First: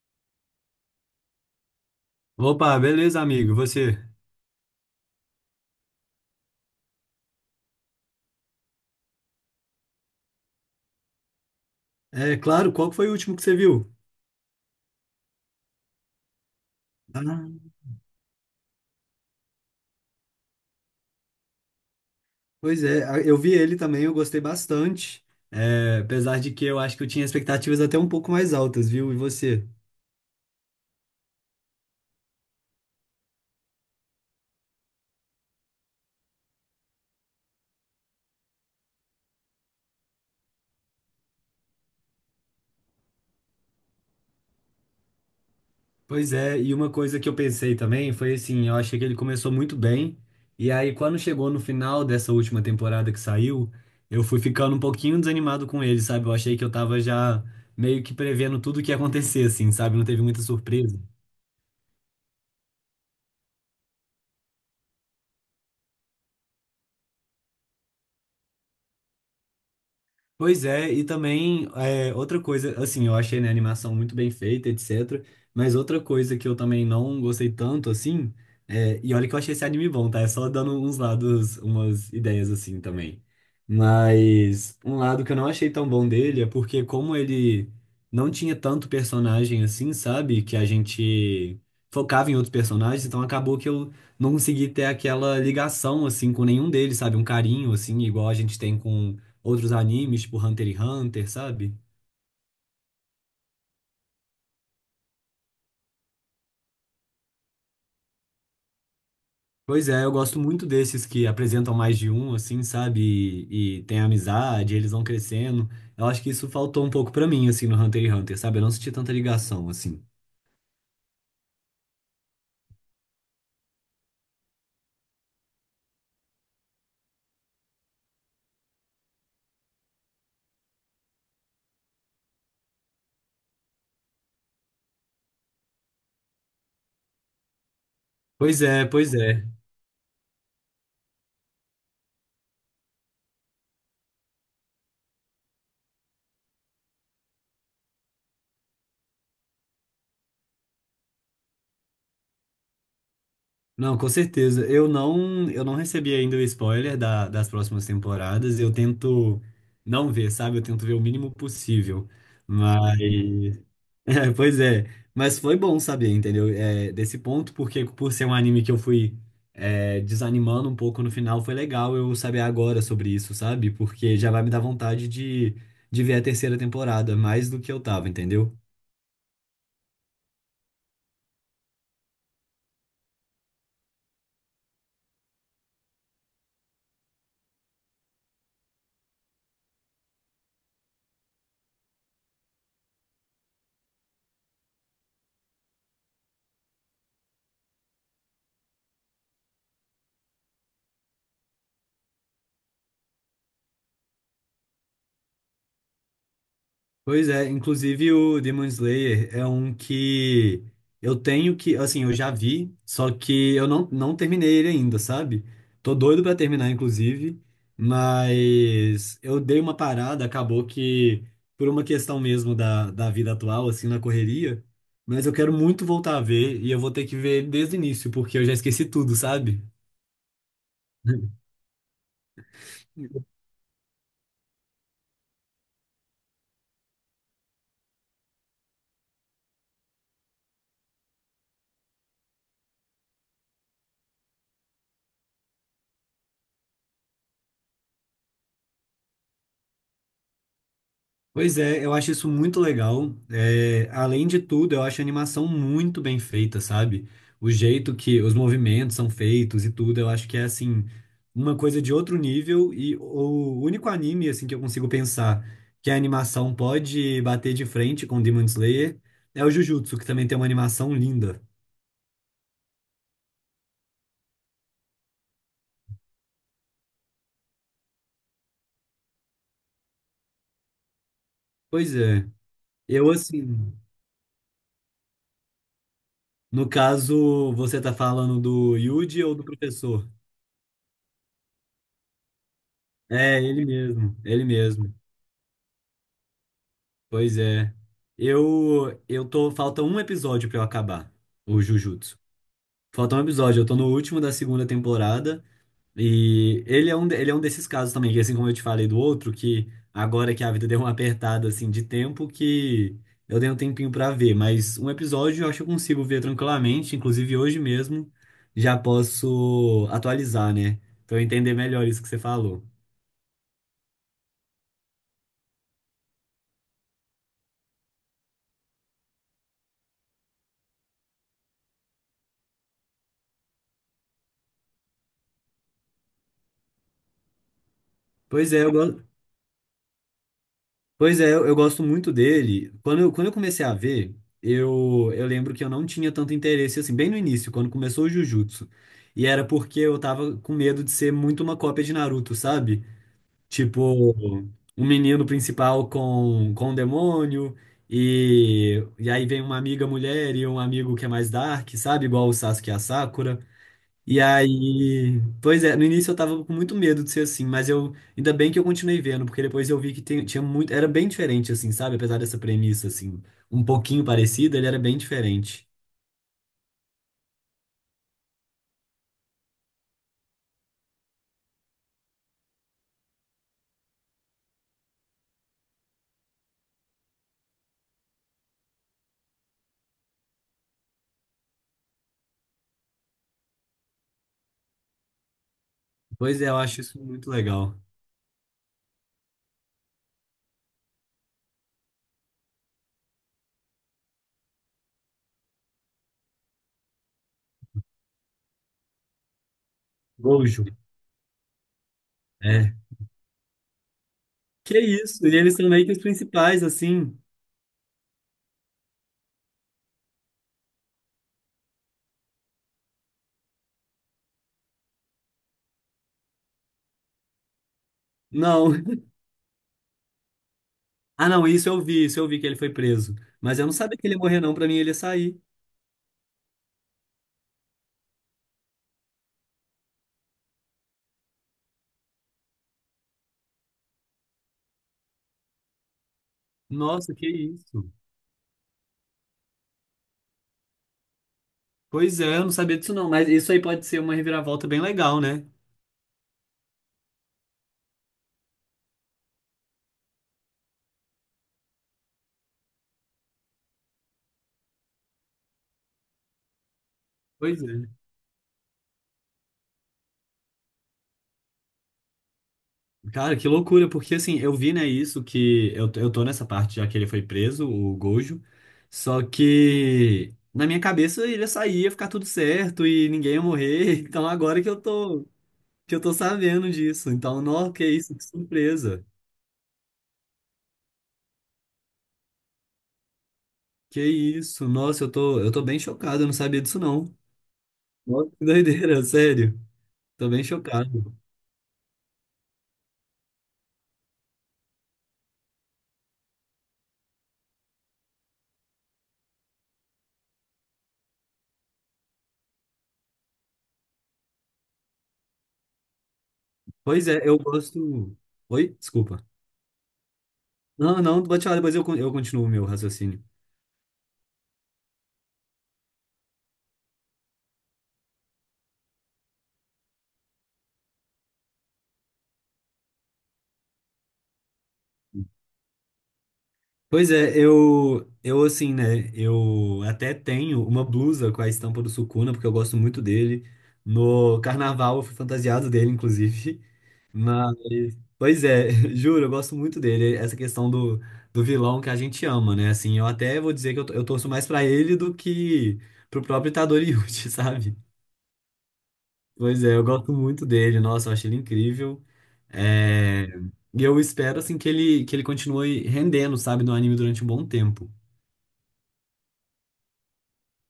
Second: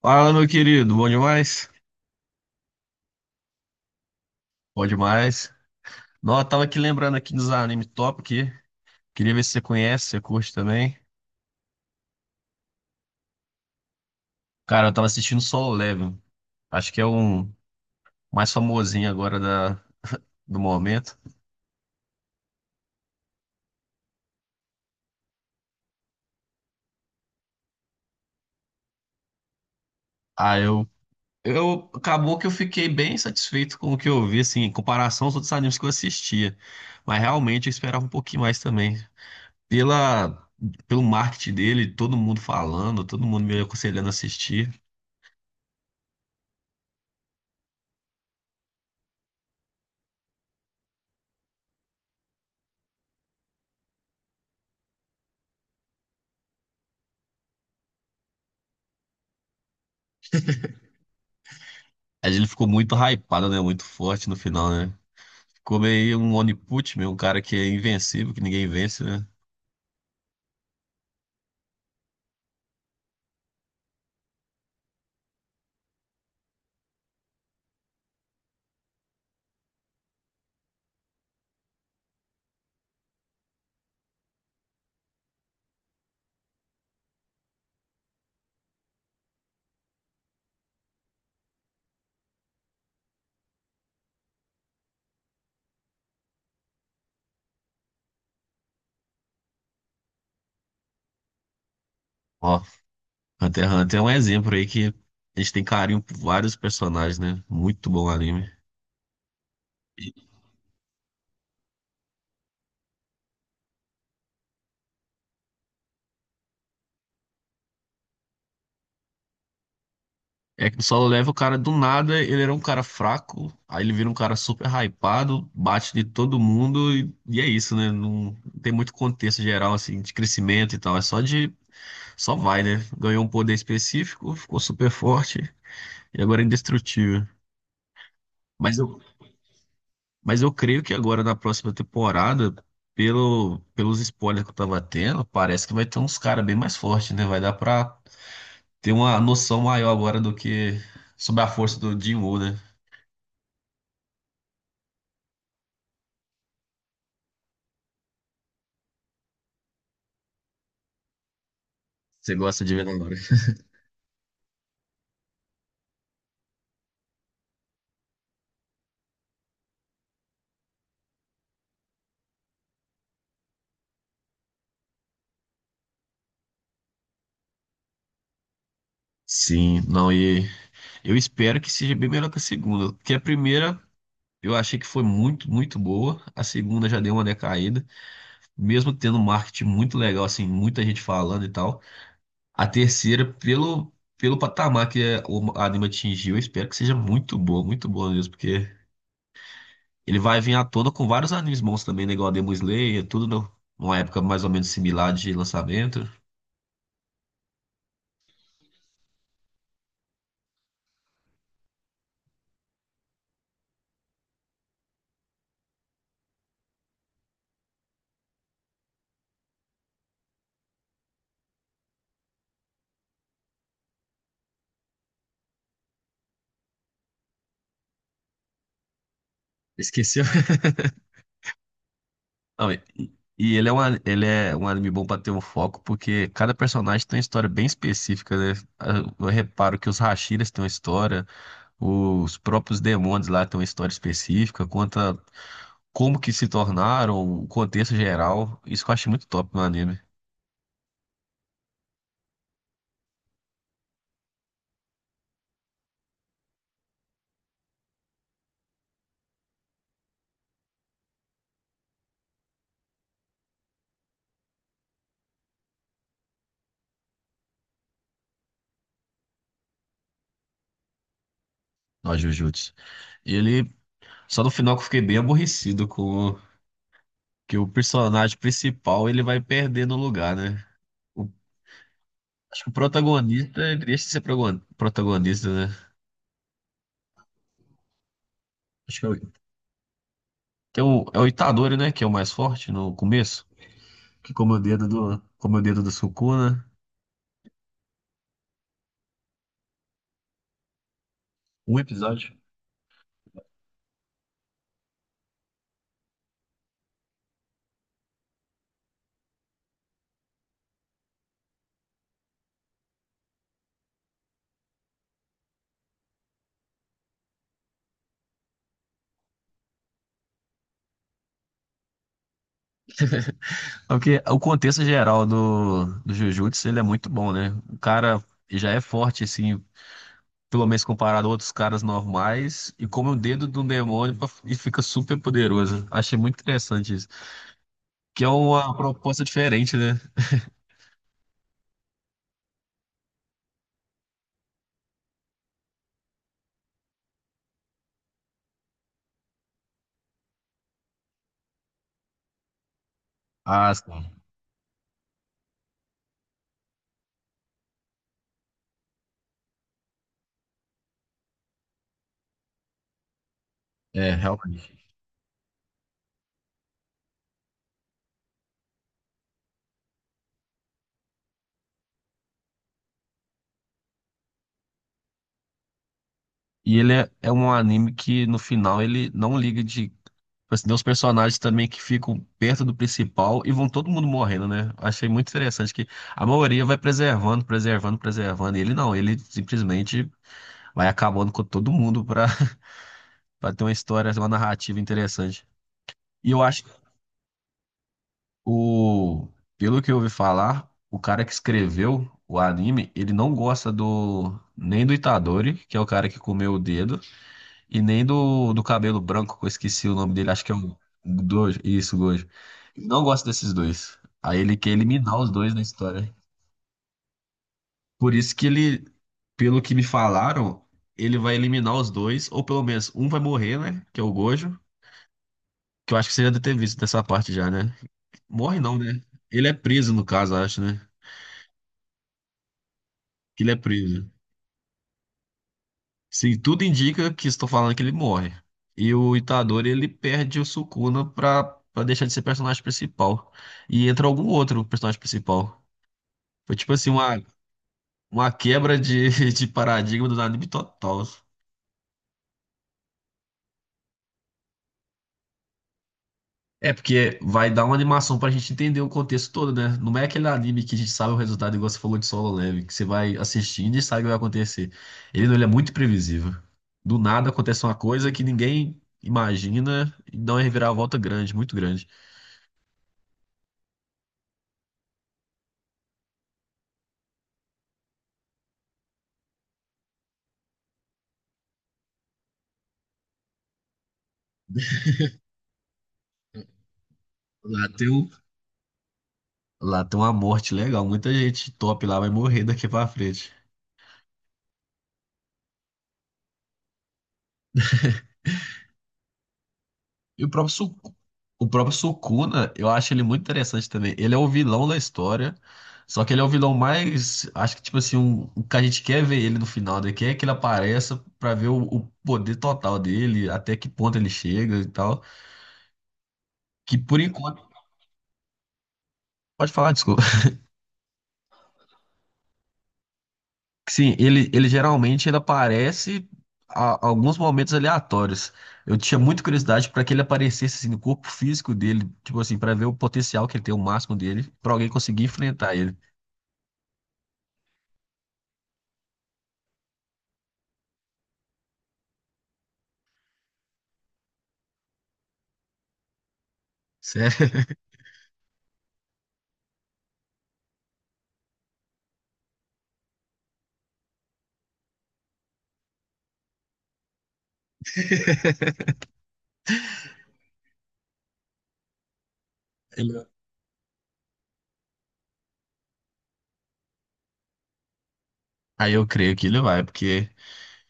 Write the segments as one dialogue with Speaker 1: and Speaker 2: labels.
Speaker 1: Fala, meu querido, bom demais?
Speaker 2: Opa, beleza, amigo. E você?
Speaker 1: Bom demais. Não, eu tava aqui lembrando aqui dos anime top aqui. Queria ver se você conhece, se você curte também.
Speaker 2: É claro, qual que foi o último que você viu?
Speaker 1: Cara, eu tava assistindo Solo Leveling. Acho que é
Speaker 2: Ah,
Speaker 1: um mais famosinho agora do momento.
Speaker 2: Eu vi ele também, eu gostei bastante. É, apesar de que eu acho que eu tinha expectativas até um pouco mais altas, viu? E você?
Speaker 1: Ah, eu, acabou que eu fiquei bem satisfeito com o que eu vi, assim, em comparação aos outros animes que eu assistia. Mas realmente eu esperava um pouquinho mais também. Pela... Pelo marketing dele, todo mundo falando, todo mundo me aconselhando a assistir.
Speaker 2: Pois é, e uma coisa que eu pensei também foi assim, eu achei que ele começou muito bem, e aí quando chegou no final dessa última temporada que saiu, eu fui ficando um pouquinho desanimado com ele, sabe? Eu achei que eu tava já meio que prevendo tudo o que ia acontecer, assim, sabe? Não teve muita surpresa.
Speaker 1: Mas ele ficou muito hypado, né? Muito forte no final, né? Como aí um Oniput, meu, um cara que é invencível, que ninguém vence, né?
Speaker 2: Pois é, e também é, outra coisa, assim, eu achei, né, a animação muito bem feita, etc. Mas outra coisa que eu também não gostei tanto, assim, é, e olha que eu achei esse anime bom, tá? É só dando uns lados, umas ideias assim também. Mas um lado que eu não achei tão bom dele é porque como ele não tinha tanto personagem assim, sabe? Que a gente focava em outros personagens, então acabou que eu não consegui ter aquela ligação, assim, com nenhum deles, sabe? Um carinho, assim, igual a gente tem com outros animes, tipo Hunter x Hunter, sabe?
Speaker 1: Ó, Hunter x Hunter é um exemplo aí que a gente tem carinho por vários personagens, né? Muito bom anime.
Speaker 2: Pois é, eu
Speaker 1: E
Speaker 2: gosto muito desses que apresentam mais de um, assim, sabe? E tem amizade, eles vão crescendo. Eu acho que isso faltou um pouco pra mim, assim, no Hunter x Hunter, sabe? Eu não senti tanta ligação, assim.
Speaker 1: É que o Solo Level, o cara do nada, ele era um cara fraco, aí ele vira um cara super hypado, bate de todo mundo e é isso, né? Não tem muito contexto geral, assim, de crescimento e tal. Só vai, né? Ganhou um poder específico, ficou super forte e agora é indestrutível.
Speaker 2: Pois
Speaker 1: Mas
Speaker 2: é,
Speaker 1: eu,
Speaker 2: pois é.
Speaker 1: Mas eu creio que agora na próxima temporada, pelos spoilers que eu tava tendo, parece que vai ter uns caras bem mais fortes, né? Vai dar pra ter uma noção maior agora do que sobre a força do Jim Woo, né?
Speaker 2: Não, com certeza. Eu não recebi ainda o spoiler das próximas temporadas. Eu tento não ver, sabe? Eu tento ver o mínimo possível.
Speaker 1: Você gosta de ver
Speaker 2: Mas
Speaker 1: agora.
Speaker 2: é, pois é, mas foi bom saber, entendeu? É, desse ponto, porque por ser um anime que eu fui é, desanimando um pouco no final, foi legal eu saber agora sobre isso, sabe? Porque já vai me dar vontade de ver a terceira temporada, mais do que eu tava, entendeu?
Speaker 1: Sim, não, e eu espero que seja bem melhor que a segunda, porque a primeira eu achei que foi muito, muito boa, a segunda já deu uma decaída, mesmo tendo um marketing muito legal, assim, muita gente falando e tal. A terceira, pelo, pelo patamar que o anime atingiu, eu espero que seja muito boa mesmo, porque ele vai vir à tona com vários animes bons também, né? Igual a Demon Slayer, tudo no- numa época mais ou menos similar de lançamento.
Speaker 2: Pois é, inclusive o Demon Slayer é um que eu tenho que, assim, eu já vi, só que eu não, não terminei ele ainda, sabe? Tô doido pra terminar, inclusive, mas eu dei uma parada, acabou que por uma questão mesmo da vida atual, assim, na correria, mas eu quero muito voltar a ver e eu vou ter que ver ele desde o início, porque eu já esqueci tudo, sabe?
Speaker 1: Esqueceu? Não, e ele é, ele é um anime bom pra ter um foco, porque cada personagem tem uma história bem específica, né? Eu reparo que os Hashiras têm uma história, os próprios demônios lá têm uma história específica, conta como que se tornaram, o contexto geral. Isso que eu achei muito top no anime,
Speaker 2: Pois é, eu acho isso muito legal. É, além de tudo, eu acho a animação muito bem feita, sabe? O jeito que os movimentos são feitos e tudo, eu acho que é assim, uma coisa de outro nível e o único anime assim que eu consigo pensar que a animação pode bater de frente com Demon Slayer é o Jujutsu, que também tem uma animação linda.
Speaker 1: no Jujutsu. Ele, Só no final que eu fiquei bem aborrecido com que o personagem principal ele vai perdendo o lugar, né? O-
Speaker 2: Pois é.
Speaker 1: Acho que o
Speaker 2: Eu assim,
Speaker 1: protagonista, ele deixa de ser protagonista, né?
Speaker 2: no caso, você tá falando do
Speaker 1: Acho que é
Speaker 2: Yuji ou do professor?
Speaker 1: tem o, é o Itadori, né? Que é o mais forte no
Speaker 2: É,
Speaker 1: começo,
Speaker 2: ele mesmo,
Speaker 1: que
Speaker 2: ele
Speaker 1: come o dedo
Speaker 2: mesmo.
Speaker 1: come o dedo do Sukuna.
Speaker 2: Pois é. Eu tô falta um episódio pra eu acabar o
Speaker 1: Um
Speaker 2: Jujutsu.
Speaker 1: episódio.
Speaker 2: Falta um episódio, eu tô no último da segunda temporada e ele é um ele é um desses casos também, que assim como eu te falei do outro, que agora que a vida deu uma apertada assim de tempo que eu dei um tempinho pra ver, mas um episódio eu acho que eu consigo ver tranquilamente, inclusive hoje mesmo já posso atualizar, né? Pra eu entender melhor isso que você falou.
Speaker 1: É porque o contexto geral do Jujutsu, ele é muito bom, né? O cara já é forte, assim, pelo menos comparado a outros caras normais, e come o dedo de um demônio e fica super poderoso. Achei muito interessante isso. Que é
Speaker 2: Pois é, eu,
Speaker 1: uma
Speaker 2: go-
Speaker 1: proposta diferente, né?
Speaker 2: Pois é, eu gosto muito dele. Quando eu comecei a ver, eu lembro que eu não tinha tanto interesse, assim, bem no início, quando começou o Jujutsu. E era porque eu tava com medo de ser muito uma cópia de Naruto, sabe?
Speaker 1: Ah,
Speaker 2: Tipo,
Speaker 1: sim.
Speaker 2: um menino principal com um demônio, e aí vem uma amiga mulher e um amigo que é mais dark, sabe? Igual o Sasuke e a Sakura.
Speaker 1: É,
Speaker 2: E
Speaker 1: realmente.
Speaker 2: aí, pois é, no início eu tava com muito medo de ser assim, mas eu ainda bem que eu continuei vendo, porque depois eu vi que tinha muito, era bem diferente assim, sabe? Apesar dessa premissa assim, um pouquinho parecida, ele era bem diferente.
Speaker 1: E ele é, é um anime que no final ele não liga de tipo, assim, tem uns personagens também que ficam perto do principal e vão todo mundo morrendo, né? Achei muito interessante que a maioria vai preservando, preservando, preservando. E ele não, ele simplesmente vai acabando com todo mundo pra, pra ter uma história, uma narrativa interessante. E
Speaker 2: Pois
Speaker 1: eu
Speaker 2: é, eu
Speaker 1: acho
Speaker 2: acho isso muito legal.
Speaker 1: O, pelo que eu ouvi falar, o cara que escreveu o anime, ele não gosta do nem do Itadori, que é o cara que comeu o dedo, e nem do cabelo branco, que eu esqueci o nome dele, acho que é
Speaker 2: Gojo.
Speaker 1: o Gojo, isso, Gojo.
Speaker 2: É.
Speaker 1: Ele não gosta desses dois. Aí ele quer
Speaker 2: Que
Speaker 1: eliminar
Speaker 2: isso?
Speaker 1: os
Speaker 2: E
Speaker 1: dois
Speaker 2: eles
Speaker 1: na
Speaker 2: são meio que os
Speaker 1: história.
Speaker 2: principais assim.
Speaker 1: Por isso que pelo que me falaram, ele vai eliminar os dois, ou pelo menos um vai morrer, né? Que é o Gojo, que eu acho que você já deve ter visto dessa parte já, né? Morre
Speaker 2: Não.
Speaker 1: não, né? Ele é preso, no caso, acho, né?
Speaker 2: Ah, não, isso eu vi que ele foi preso,
Speaker 1: Que ele é
Speaker 2: mas eu não sabia que
Speaker 1: preso.
Speaker 2: ele ia morrer não, pra mim ele ia sair.
Speaker 1: Sim, tudo indica que estou falando que ele morre. E o Itadori, ele perde o Sukuna pra, pra deixar de ser personagem principal. E entra algum outro personagem principal. Foi tipo assim,
Speaker 2: Nossa, que isso.
Speaker 1: uma quebra de, de paradigma do anime total.
Speaker 2: Pois é, eu não sabia disso não, mas isso aí pode ser uma reviravolta bem legal, né?
Speaker 1: É, porque vai dar uma animação pra gente entender o contexto todo, né? Não é aquele anime que a gente sabe o resultado, igual você falou de Solo Leveling, que você vai assistindo e sabe o que vai acontecer. Ele não, ele é muito previsível. Do nada
Speaker 2: Pois
Speaker 1: acontece uma
Speaker 2: é.
Speaker 1: coisa que ninguém imagina e dá uma reviravolta grande, muito grande.
Speaker 2: Cara, que loucura, porque assim, eu vi, né, isso que eu tô nessa parte já que ele foi preso, o Gojo. Só que na minha cabeça ele ia sair, ia ficar tudo certo e ninguém ia morrer. Então agora que eu tô sabendo disso. Então,
Speaker 1: Lá
Speaker 2: nossa, que
Speaker 1: tem, um-
Speaker 2: isso, que surpresa.
Speaker 1: lá tem uma morte legal. Muita gente top lá vai morrer daqui pra frente.
Speaker 2: Que isso? Nossa, eu tô bem chocado, eu não sabia disso não. Nossa, que doideira, sério.
Speaker 1: E o
Speaker 2: Tô bem
Speaker 1: próprio, Su-
Speaker 2: chocado.
Speaker 1: o próprio Sukuna, eu acho ele muito interessante também. Ele é o vilão da história. Só que ele é o vilão mais. Acho que, tipo assim, um, o que a gente quer ver ele no final, né? Quer que ele apareça pra ver o poder total dele, até que ponto ele chega e tal. Que por
Speaker 2: Pois é, eu
Speaker 1: enquanto.
Speaker 2: gosto. Oi? Desculpa.
Speaker 1: Pode falar, desculpa.
Speaker 2: Não, não, pode falar, depois eu continuo o meu raciocínio.
Speaker 1: Sim, ele geralmente ele aparece alguns momentos aleatórios. Eu tinha muita curiosidade para que ele aparecesse assim, no corpo físico dele, tipo assim, para ver o potencial que ele tem, o máximo dele, para alguém conseguir enfrentar ele.
Speaker 2: Pois é, eu assim, né? Eu até tenho uma blusa com a estampa do Sukuna, porque eu gosto muito dele. No carnaval eu fui fantasiado dele, inclusive. Mas,
Speaker 1: Sério?
Speaker 2: pois é, juro, eu gosto muito dele. Essa questão do vilão que a gente ama, né? Assim, eu até vou dizer que eu torço mais pra ele do que pro próprio Itadori Yuji, sabe? Pois é, eu gosto muito dele. Nossa, eu acho ele incrível.
Speaker 1: Ele-
Speaker 2: É, e eu espero, assim, que ele continue rendendo, sabe, no anime durante um bom tempo.
Speaker 1: aí eu creio que ele vai, porque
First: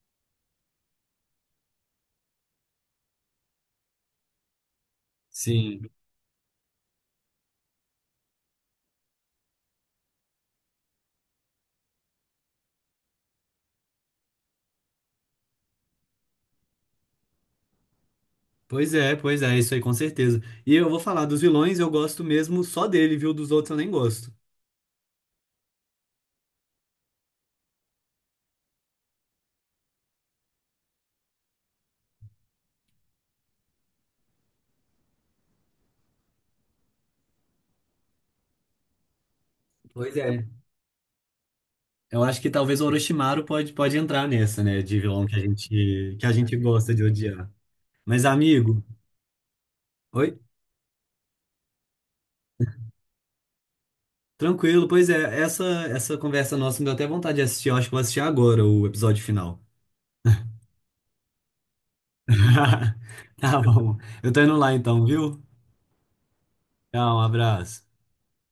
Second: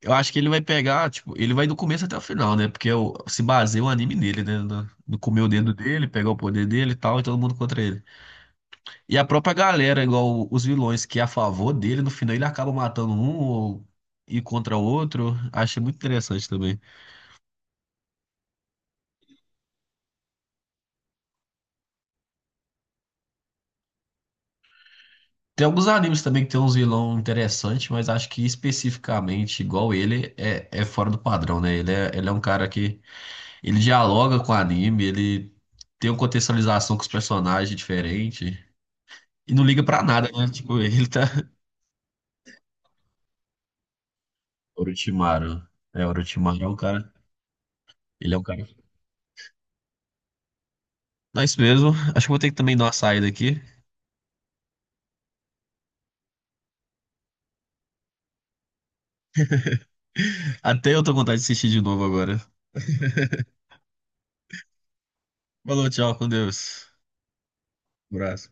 Speaker 1: eu acho que ele vai pegar, tipo, ele vai do começo até o final, né? Porque se baseia o anime nele, né? No comer o dedo
Speaker 2: Sim.
Speaker 1: dele, pegar o poder dele e tal, e todo mundo contra ele. E a própria galera, igual os vilões que é a favor dele, no final ele acaba matando um ou e contra o outro. Achei muito interessante também.
Speaker 2: Pois é, isso aí com certeza. E eu vou falar dos vilões, eu gosto mesmo só dele, viu? Dos outros eu nem gosto.
Speaker 1: Tem alguns animes também que tem uns vilão interessantes, mas acho que especificamente igual é fora do padrão, né? Ele é um cara que ele dialoga com o anime, ele tem uma contextualização com os personagens diferente e não liga pra
Speaker 2: Pois
Speaker 1: nada,
Speaker 2: é.
Speaker 1: né? Tipo, ele tá
Speaker 2: Eu acho que talvez o Orochimaru pode, pode entrar nessa, né? De vilão que
Speaker 1: Orochimaru. É,
Speaker 2: que a gente
Speaker 1: Orochimaru é um
Speaker 2: gosta de
Speaker 1: cara,
Speaker 2: odiar. Mas,
Speaker 1: ele é um cara.
Speaker 2: amigo, oi?
Speaker 1: Mas mesmo, acho que vou ter que também dar uma saída aqui.
Speaker 2: Tranquilo, pois é, essa conversa nossa me deu até vontade de assistir. Eu acho que vou assistir agora o episódio final.
Speaker 1: Até eu tô com vontade de assistir de novo agora.
Speaker 2: Tá bom. Eu tô indo lá então, viu?
Speaker 1: Falou, tchau, com Deus.
Speaker 2: Tchau, um abraço.
Speaker 1: Abraço.